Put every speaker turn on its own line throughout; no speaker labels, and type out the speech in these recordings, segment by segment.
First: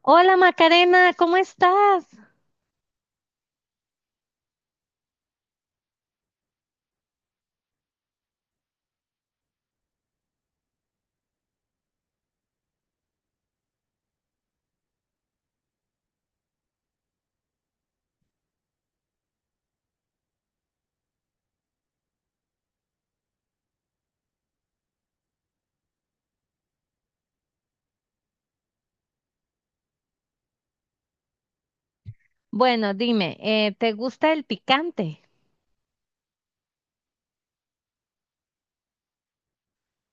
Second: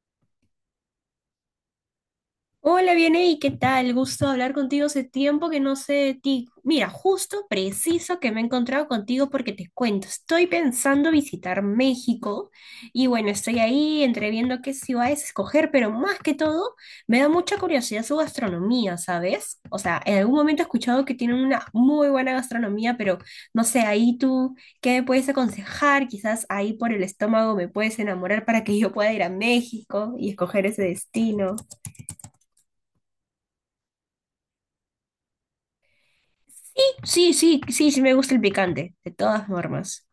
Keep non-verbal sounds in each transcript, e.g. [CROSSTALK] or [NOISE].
Hola Macarena, ¿cómo estás?
Hola, viene, ¿y qué tal? Gusto hablar contigo, hace tiempo que no sé de ti. Mira, justo preciso que me he encontrado contigo porque te cuento, estoy pensando visitar México y bueno, estoy ahí entre viendo qué ciudades escoger, pero más que todo me da mucha curiosidad su gastronomía, ¿sabes? O sea, en algún momento he escuchado que tienen una muy buena gastronomía, pero no sé, ahí tú, ¿qué me puedes aconsejar? Quizás ahí por el estómago me puedes enamorar para que yo pueda ir a México y escoger ese destino.
Bueno, dime, ¿te gusta el picante?
Sí, sí, sí, sí me gusta el picante, de todas formas.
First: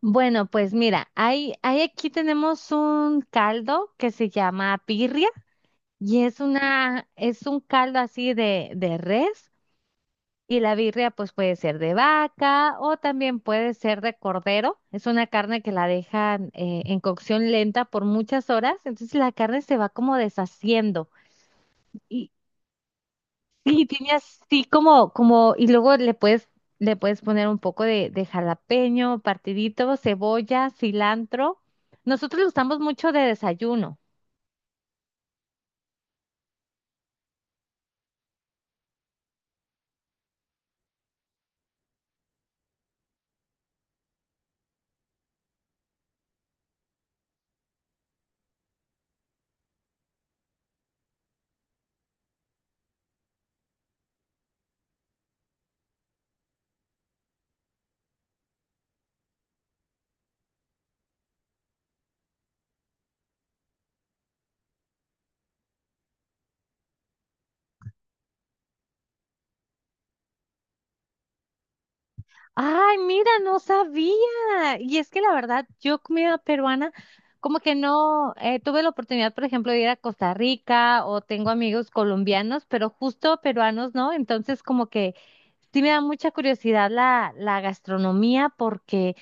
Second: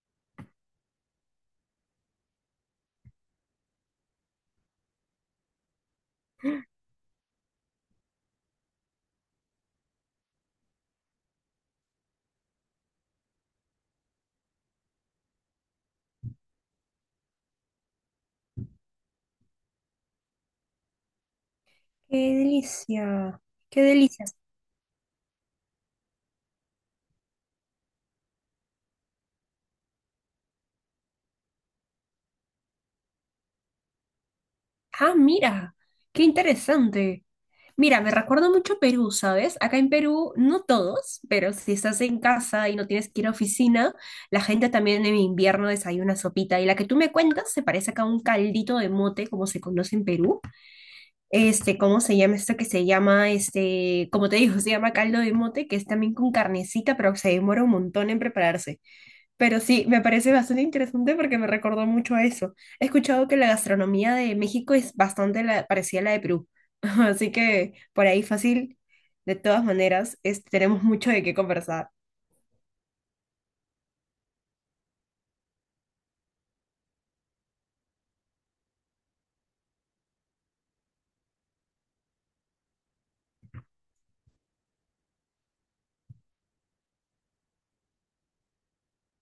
Bueno, pues mira, hay aquí tenemos un caldo que se llama birria y es un caldo así de res y la birria pues puede ser de vaca o también puede ser de cordero. Es una carne que la dejan en cocción lenta por muchas horas, entonces la carne se va como deshaciendo.
Qué delicia, qué
Sí, tiene
delicia.
así y luego le puedes poner un poco de jalapeño, partidito, cebolla, cilantro. Nosotros lo usamos mucho de desayuno.
Ah, mira, qué interesante. Mira, me recuerda mucho a Perú, ¿sabes? Acá en Perú, no todos, pero si estás en casa y no tienes que ir a oficina, la gente también en invierno desayuna sopita. Y la que tú me cuentas se parece acá a un caldito de mote, como se conoce en Perú. Este, ¿cómo se llama esto que se llama? Este, como te digo, [LAUGHS] se llama caldo de mote, que es también con carnecita, pero se demora un montón en prepararse. Pero sí, me parece bastante interesante porque me recordó mucho a eso. He escuchado que la gastronomía de México es bastante parecida a la de Perú. [LAUGHS] Así que por ahí fácil, de todas maneras, tenemos mucho de qué conversar.
Ay, mira, no sabía. Y es que la verdad, yo comida peruana, como que no, tuve la oportunidad, por ejemplo, de ir a Costa Rica o tengo amigos colombianos, pero justo peruanos, ¿no? Entonces, como que sí me da mucha curiosidad la gastronomía porque...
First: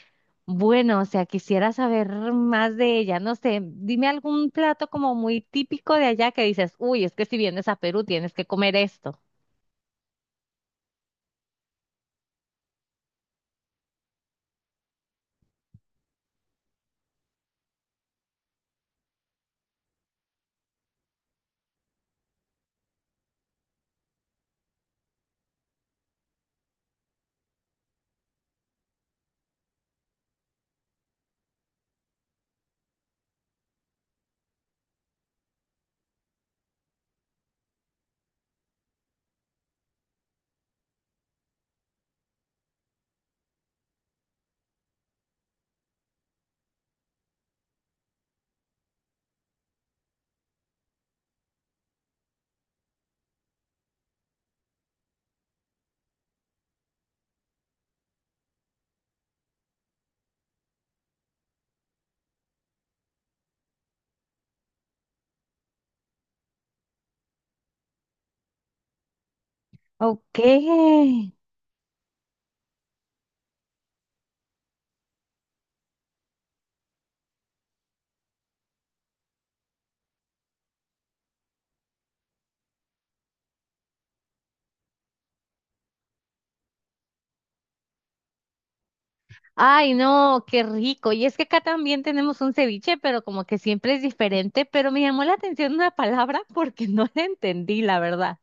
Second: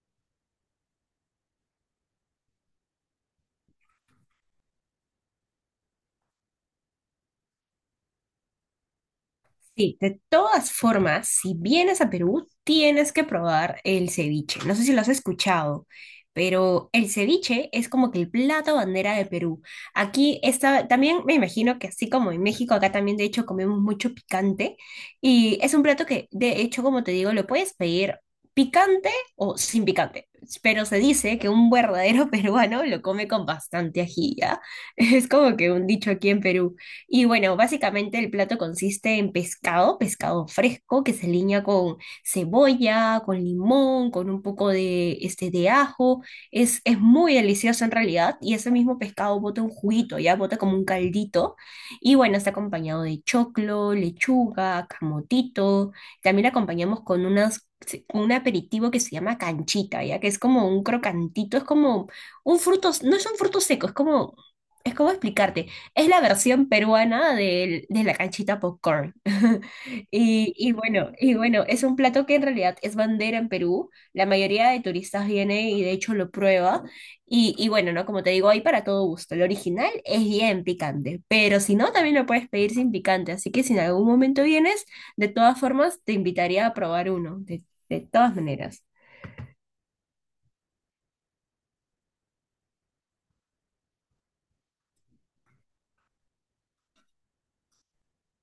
Bueno, o sea, quisiera saber más de ella. No sé, dime algún plato como muy típico de allá que dices, uy, es que si vienes a Perú tienes que comer esto.
Sí, de todas formas, si vienes a Perú, tienes que probar el ceviche. No sé si lo has escuchado, pero el ceviche es como que el plato bandera de Perú. Aquí está, también me imagino que así como en México, acá también de hecho comemos mucho picante y es un plato que de hecho, como te digo, lo puedes pedir picante o sin picante, pero se dice que un verdadero [LAUGHS] peruano lo come con bastante ají, ¿ya? [LAUGHS] Es como que un dicho aquí en Perú. Y bueno, básicamente el plato consiste en pescado, pescado fresco que se aliña con cebolla, con limón, con un poco de, este, de ajo. Es muy delicioso en realidad y ese mismo pescado bota un juguito, ya bota como un caldito. Y bueno, está acompañado de choclo, lechuga, camotito. También acompañamos con unas sí, con un aperitivo que se llama canchita, ya que es como un crocantito, es como un fruto, no es un fruto seco, es como explicarte. Es la versión peruana de la canchita popcorn. [LAUGHS]
Ok.
Y bueno, es un plato que en realidad es bandera en Perú. La mayoría de turistas viene y de hecho lo prueba. Y bueno, ¿no? Como te digo, hay para todo gusto. El original es bien picante, pero si no, también lo puedes pedir sin picante. Así que si en algún momento vienes, de todas formas, te invitaría a probar uno, de todas maneras.
Ay, no, qué rico. Y es que acá también tenemos un ceviche, pero como que siempre es diferente. Pero me llamó la atención una palabra [LAUGHS] porque no la entendí, la verdad.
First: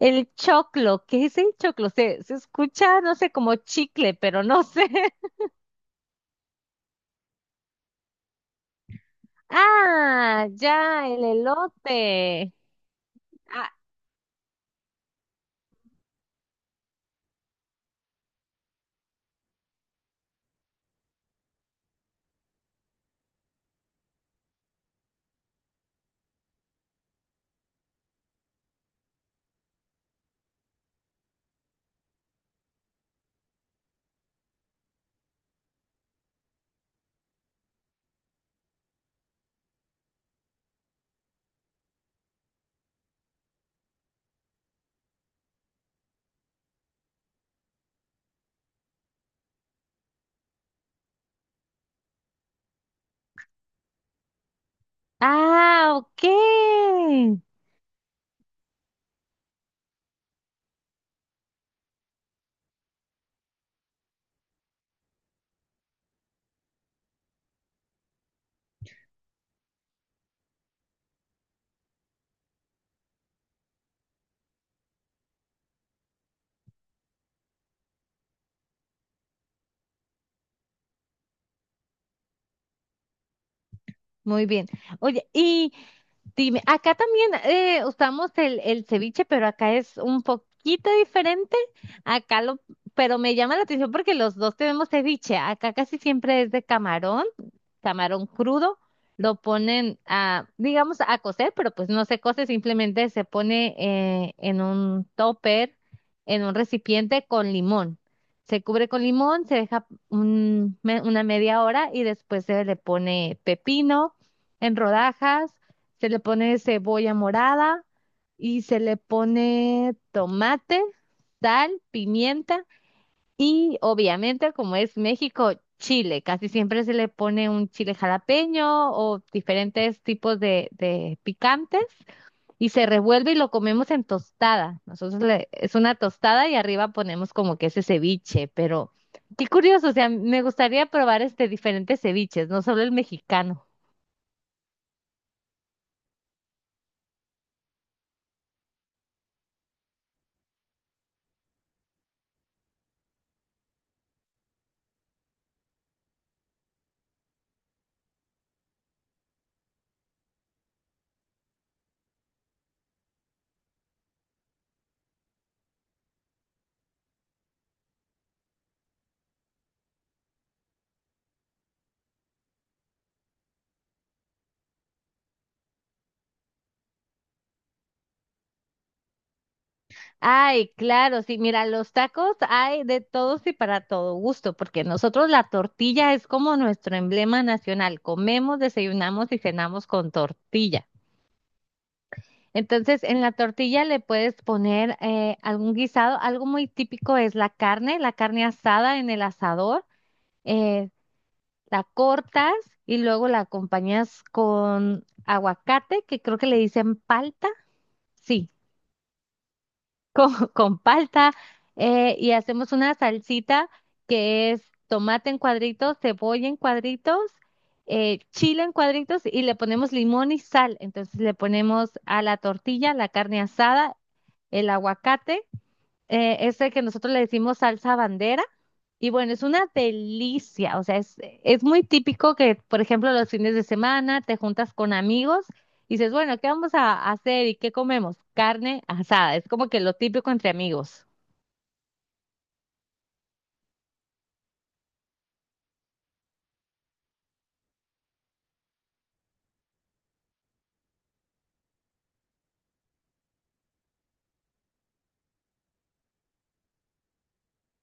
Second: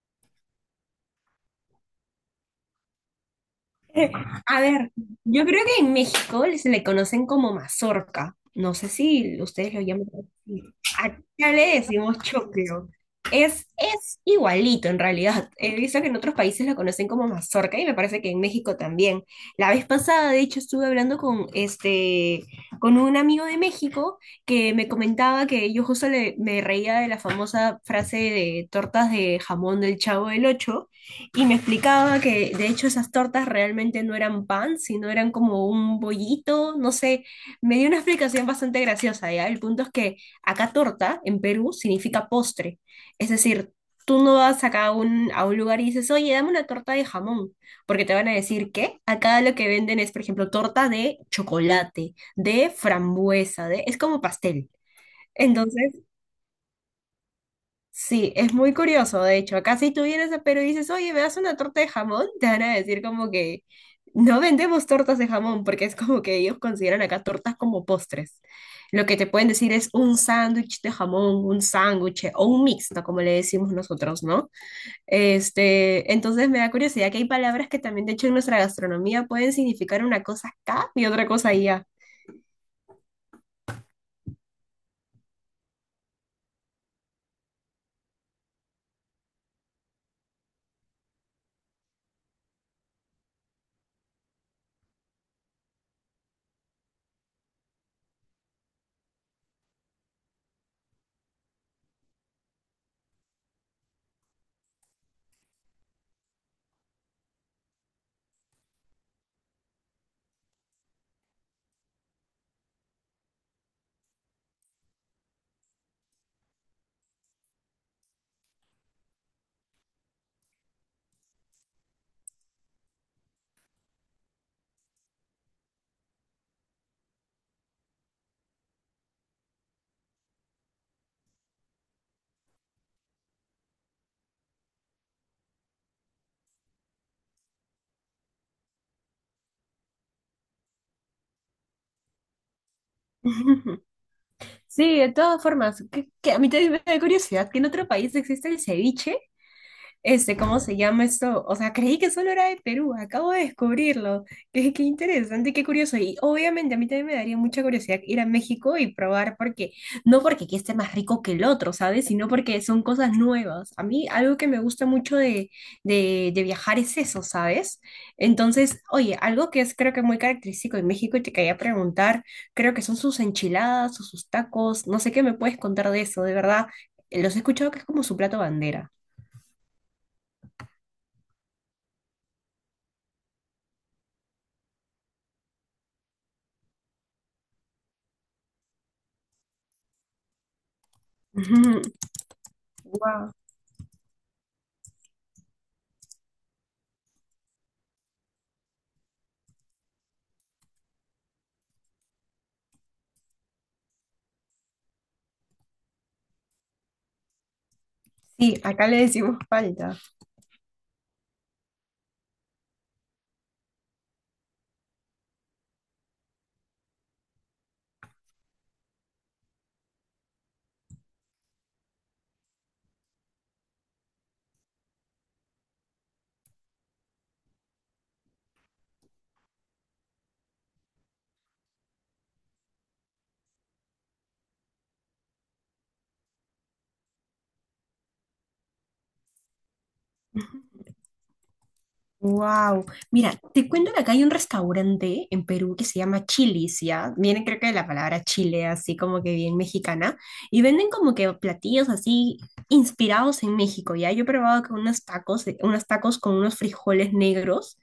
El choclo, ¿qué es el choclo? Se escucha, no sé, como chicle, pero
[LAUGHS] A
no sé.
ver,
[LAUGHS]
yo creo que en México se le conocen como mazorca. No sé si ustedes lo llaman
Ah,
así.
ya, el
Acá le decimos
elote.
choclo. Es igualito en realidad. He visto que en otros países lo conocen como mazorca y me parece que en México también. La vez pasada, de hecho, estuve hablando con, este, con un amigo de México que me comentaba que yo justo me reía de la famosa frase de tortas de jamón del Chavo del Ocho y me explicaba que de hecho esas tortas realmente no eran pan, sino eran como un bollito, no sé, me dio una explicación bastante graciosa, ¿ya? El punto es que acá torta en Perú significa postre, es decir, tú no vas acá a un lugar y dices, oye, dame una torta de jamón, porque te van a decir que acá lo que venden es, por ejemplo, torta de chocolate, de frambuesa, de es como pastel. Entonces,
Ah, ok.
sí, es muy curioso, de hecho. Acá si tú vienes a Perú y dices, oye, ¿me das una torta de jamón? Te van a decir como que no vendemos tortas de jamón, porque es como que ellos consideran acá tortas como postres. Lo que te pueden decir es un sándwich de jamón, un sándwich o un mixto, como le decimos nosotros, ¿no? Este, entonces me da curiosidad que hay palabras que también, de hecho, en nuestra gastronomía pueden significar una cosa acá y otra cosa allá.
Muy bien. Oye, y dime, acá también usamos el ceviche, pero acá es un poquito diferente. Acá lo, pero me llama la atención porque los dos tenemos ceviche. Acá casi siempre es de camarón, camarón crudo. Lo ponen a, digamos, a cocer, pero pues no se cose, simplemente se pone en un topper, en un recipiente con limón. Se cubre con limón, se deja una media hora y después se le pone pepino en rodajas, se le pone cebolla morada y se le pone tomate, sal, pimienta y obviamente, como es México, chile. Casi siempre se le pone un chile jalapeño o diferentes tipos de picantes y se revuelve y lo comemos en tostada. Nosotros le- es una tostada y arriba ponemos como que ese ceviche, pero qué curioso, o sea, me gustaría probar este diferentes ceviches, no solo el mexicano.
[LAUGHS] Sí, de todas formas, que a mí también me da curiosidad que en otro país existe el ceviche este, ¿cómo se llama esto? O sea, creí que solo era de Perú, acabo de descubrirlo. Qué, qué interesante, qué curioso. Y obviamente a mí también me daría mucha curiosidad ir a México y probar, porque no porque aquí esté más rico que el otro, ¿sabes? Sino porque son cosas nuevas. A mí algo que me gusta mucho de viajar es eso, ¿sabes? Entonces, oye, algo que es creo que muy característico de México y te quería preguntar, creo que son sus enchiladas o sus tacos, no sé qué me puedes contar de eso, de verdad. Los he escuchado que es como su plato bandera.
Ay, claro, sí, mira, los tacos hay de todos y para todo gusto, porque nosotros la tortilla es como nuestro emblema nacional. Comemos, desayunamos y cenamos con tortilla.
[LAUGHS]
Entonces, en la
Wow.
tortilla le puedes poner algún guisado. Algo muy típico es la carne asada en el asador. eh, la cortas y luego la acompañas con aguacate, que creo que le dicen palta. Sí,
Sí, acá le decimos palta.
[LAUGHS] con palta y hacemos una salsita que es tomate en cuadritos, cebolla en cuadritos, chile en cuadritos y le ponemos limón y sal. Entonces le ponemos a la tortilla la carne asada, el aguacate, este que nosotros le decimos salsa bandera. Y bueno, es una delicia, o sea, es muy típico que, por ejemplo, los fines de semana te juntas con amigos y dices, bueno, ¿qué vamos a hacer y qué comemos? Carne asada, es como que lo típico entre amigos.
Wow. Mira, te cuento que acá hay un restaurante en Perú que se llama Chili's, ¿ya? Viene creo que de la palabra chile, así como que bien mexicana. Y venden como que platillos así inspirados en México, ¿ya? Yo he probado con unos tacos, unos tacos con unos frijoles negros.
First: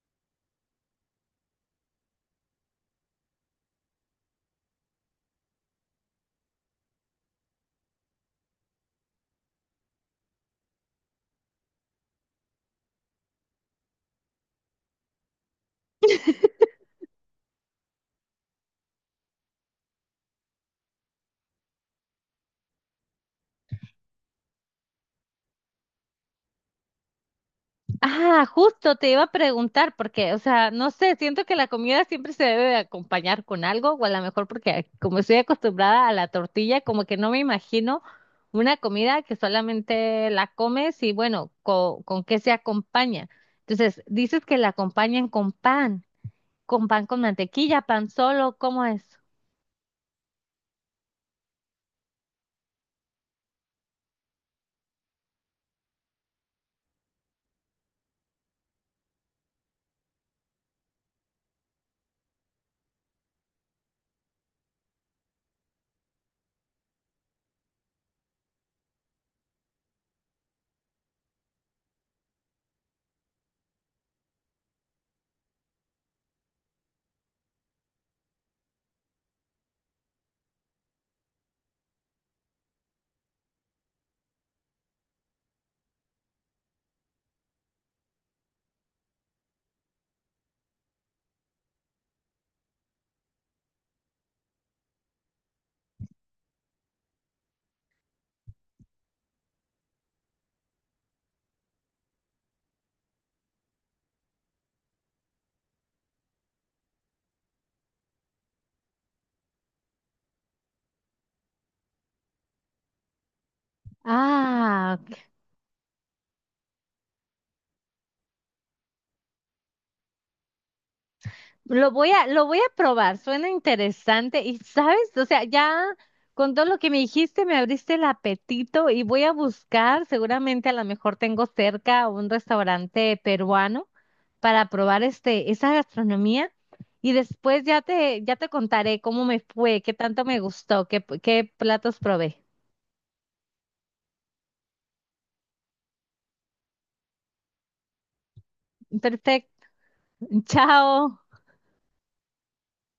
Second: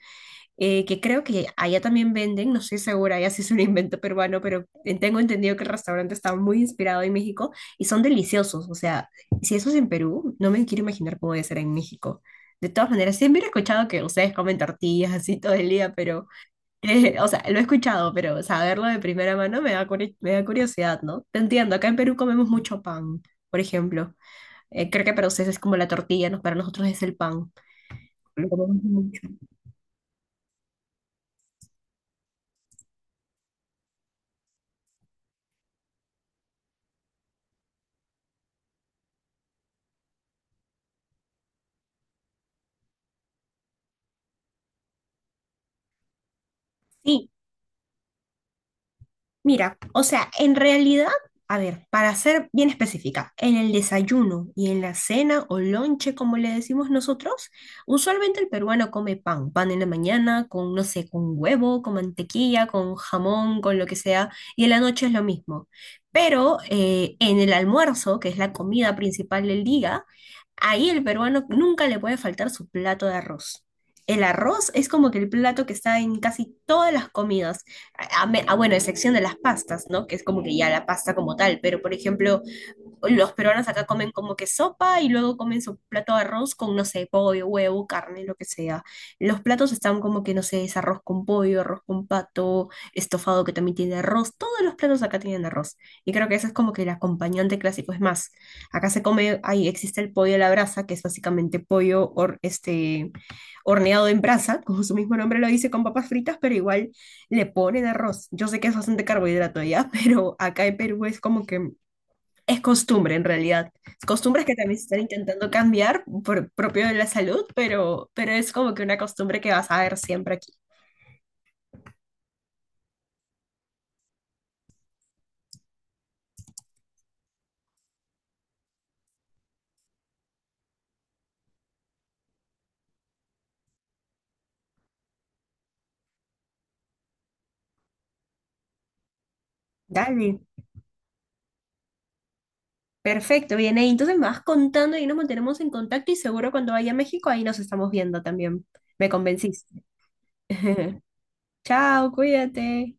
Que creo que allá también venden, no estoy segura, allá sí es un invento peruano, pero tengo entendido que el restaurante está muy inspirado en México y son deliciosos. O sea, si eso es en Perú, no me quiero imaginar cómo debe ser en México. De todas maneras, siempre he escuchado que ustedes comen tortillas así todo el día, pero, [LAUGHS] o sea, lo he escuchado, pero saberlo de primera mano me da, me da curiosidad, ¿no? Te entiendo, acá en Perú comemos mucho pan, por ejemplo. Creo que para ustedes es como la tortilla, ¿no? Para nosotros es el pan.
Ah,
Lo comemos
justo te iba
mucho.
a preguntar, porque, o sea, no sé, siento que la comida siempre se debe de acompañar con algo, o a lo mejor porque como estoy acostumbrada a la tortilla, como que no me imagino una comida que solamente la comes y bueno, co- ¿con qué se acompaña? Entonces, dices que la acompañan con pan, con pan con
Sí,
mantequilla, pan solo, ¿cómo es?
mira, o sea, en realidad, a ver, para ser bien específica, en el desayuno y en la cena o lonche, como le decimos nosotros, usualmente el peruano come pan, pan en la mañana con, no sé, con huevo, con mantequilla, con jamón, con lo que sea, y en la noche es lo mismo. Pero en el almuerzo, que es la comida principal del día, ahí el peruano nunca le puede faltar su plato de arroz. El arroz es como que el plato que está en casi todas las comidas bueno, a excepción de las pastas, ¿no? Que es como que ya la pasta como tal, pero por ejemplo, los peruanos acá comen como que sopa y luego comen su plato de arroz con, no sé, pollo, huevo, carne, lo que sea. Los platos están como que, no sé, es arroz con pollo, arroz con pato, estofado que también tiene arroz. Todos los platos acá tienen arroz. Y creo que eso es como que el acompañante clásico. Es más, acá se come, ahí existe el pollo a la brasa, que es básicamente pollo este, horneado en brasa, [LAUGHS] como su mismo nombre lo dice, con papas fritas, pero igual le ponen arroz. Yo sé que es bastante carbohidrato ya, [LAUGHS] pero acá en Perú es como que es costumbre en realidad. Costumbres que también se
Ah,
están intentando cambiar por propio de la salud, pero es como que una costumbre que vas a ver siempre aquí.
lo voy a, lo voy a probar, suena interesante y sabes, o sea, ya con todo lo que me dijiste me abriste el apetito y voy a buscar, seguramente a lo mejor tengo cerca un restaurante peruano para probar este, esa gastronomía y después ya ya te contaré cómo me fue, qué tanto me
Dale.
gustó, qué platos probé.
Perfecto, bien ahí. Entonces me vas contando y nos mantenemos en contacto y seguro cuando vaya a México ahí nos estamos viendo también. Me
Perfecto,
convenciste.
[LAUGHS]
[LAUGHS]
chao.
Chao, cuídate.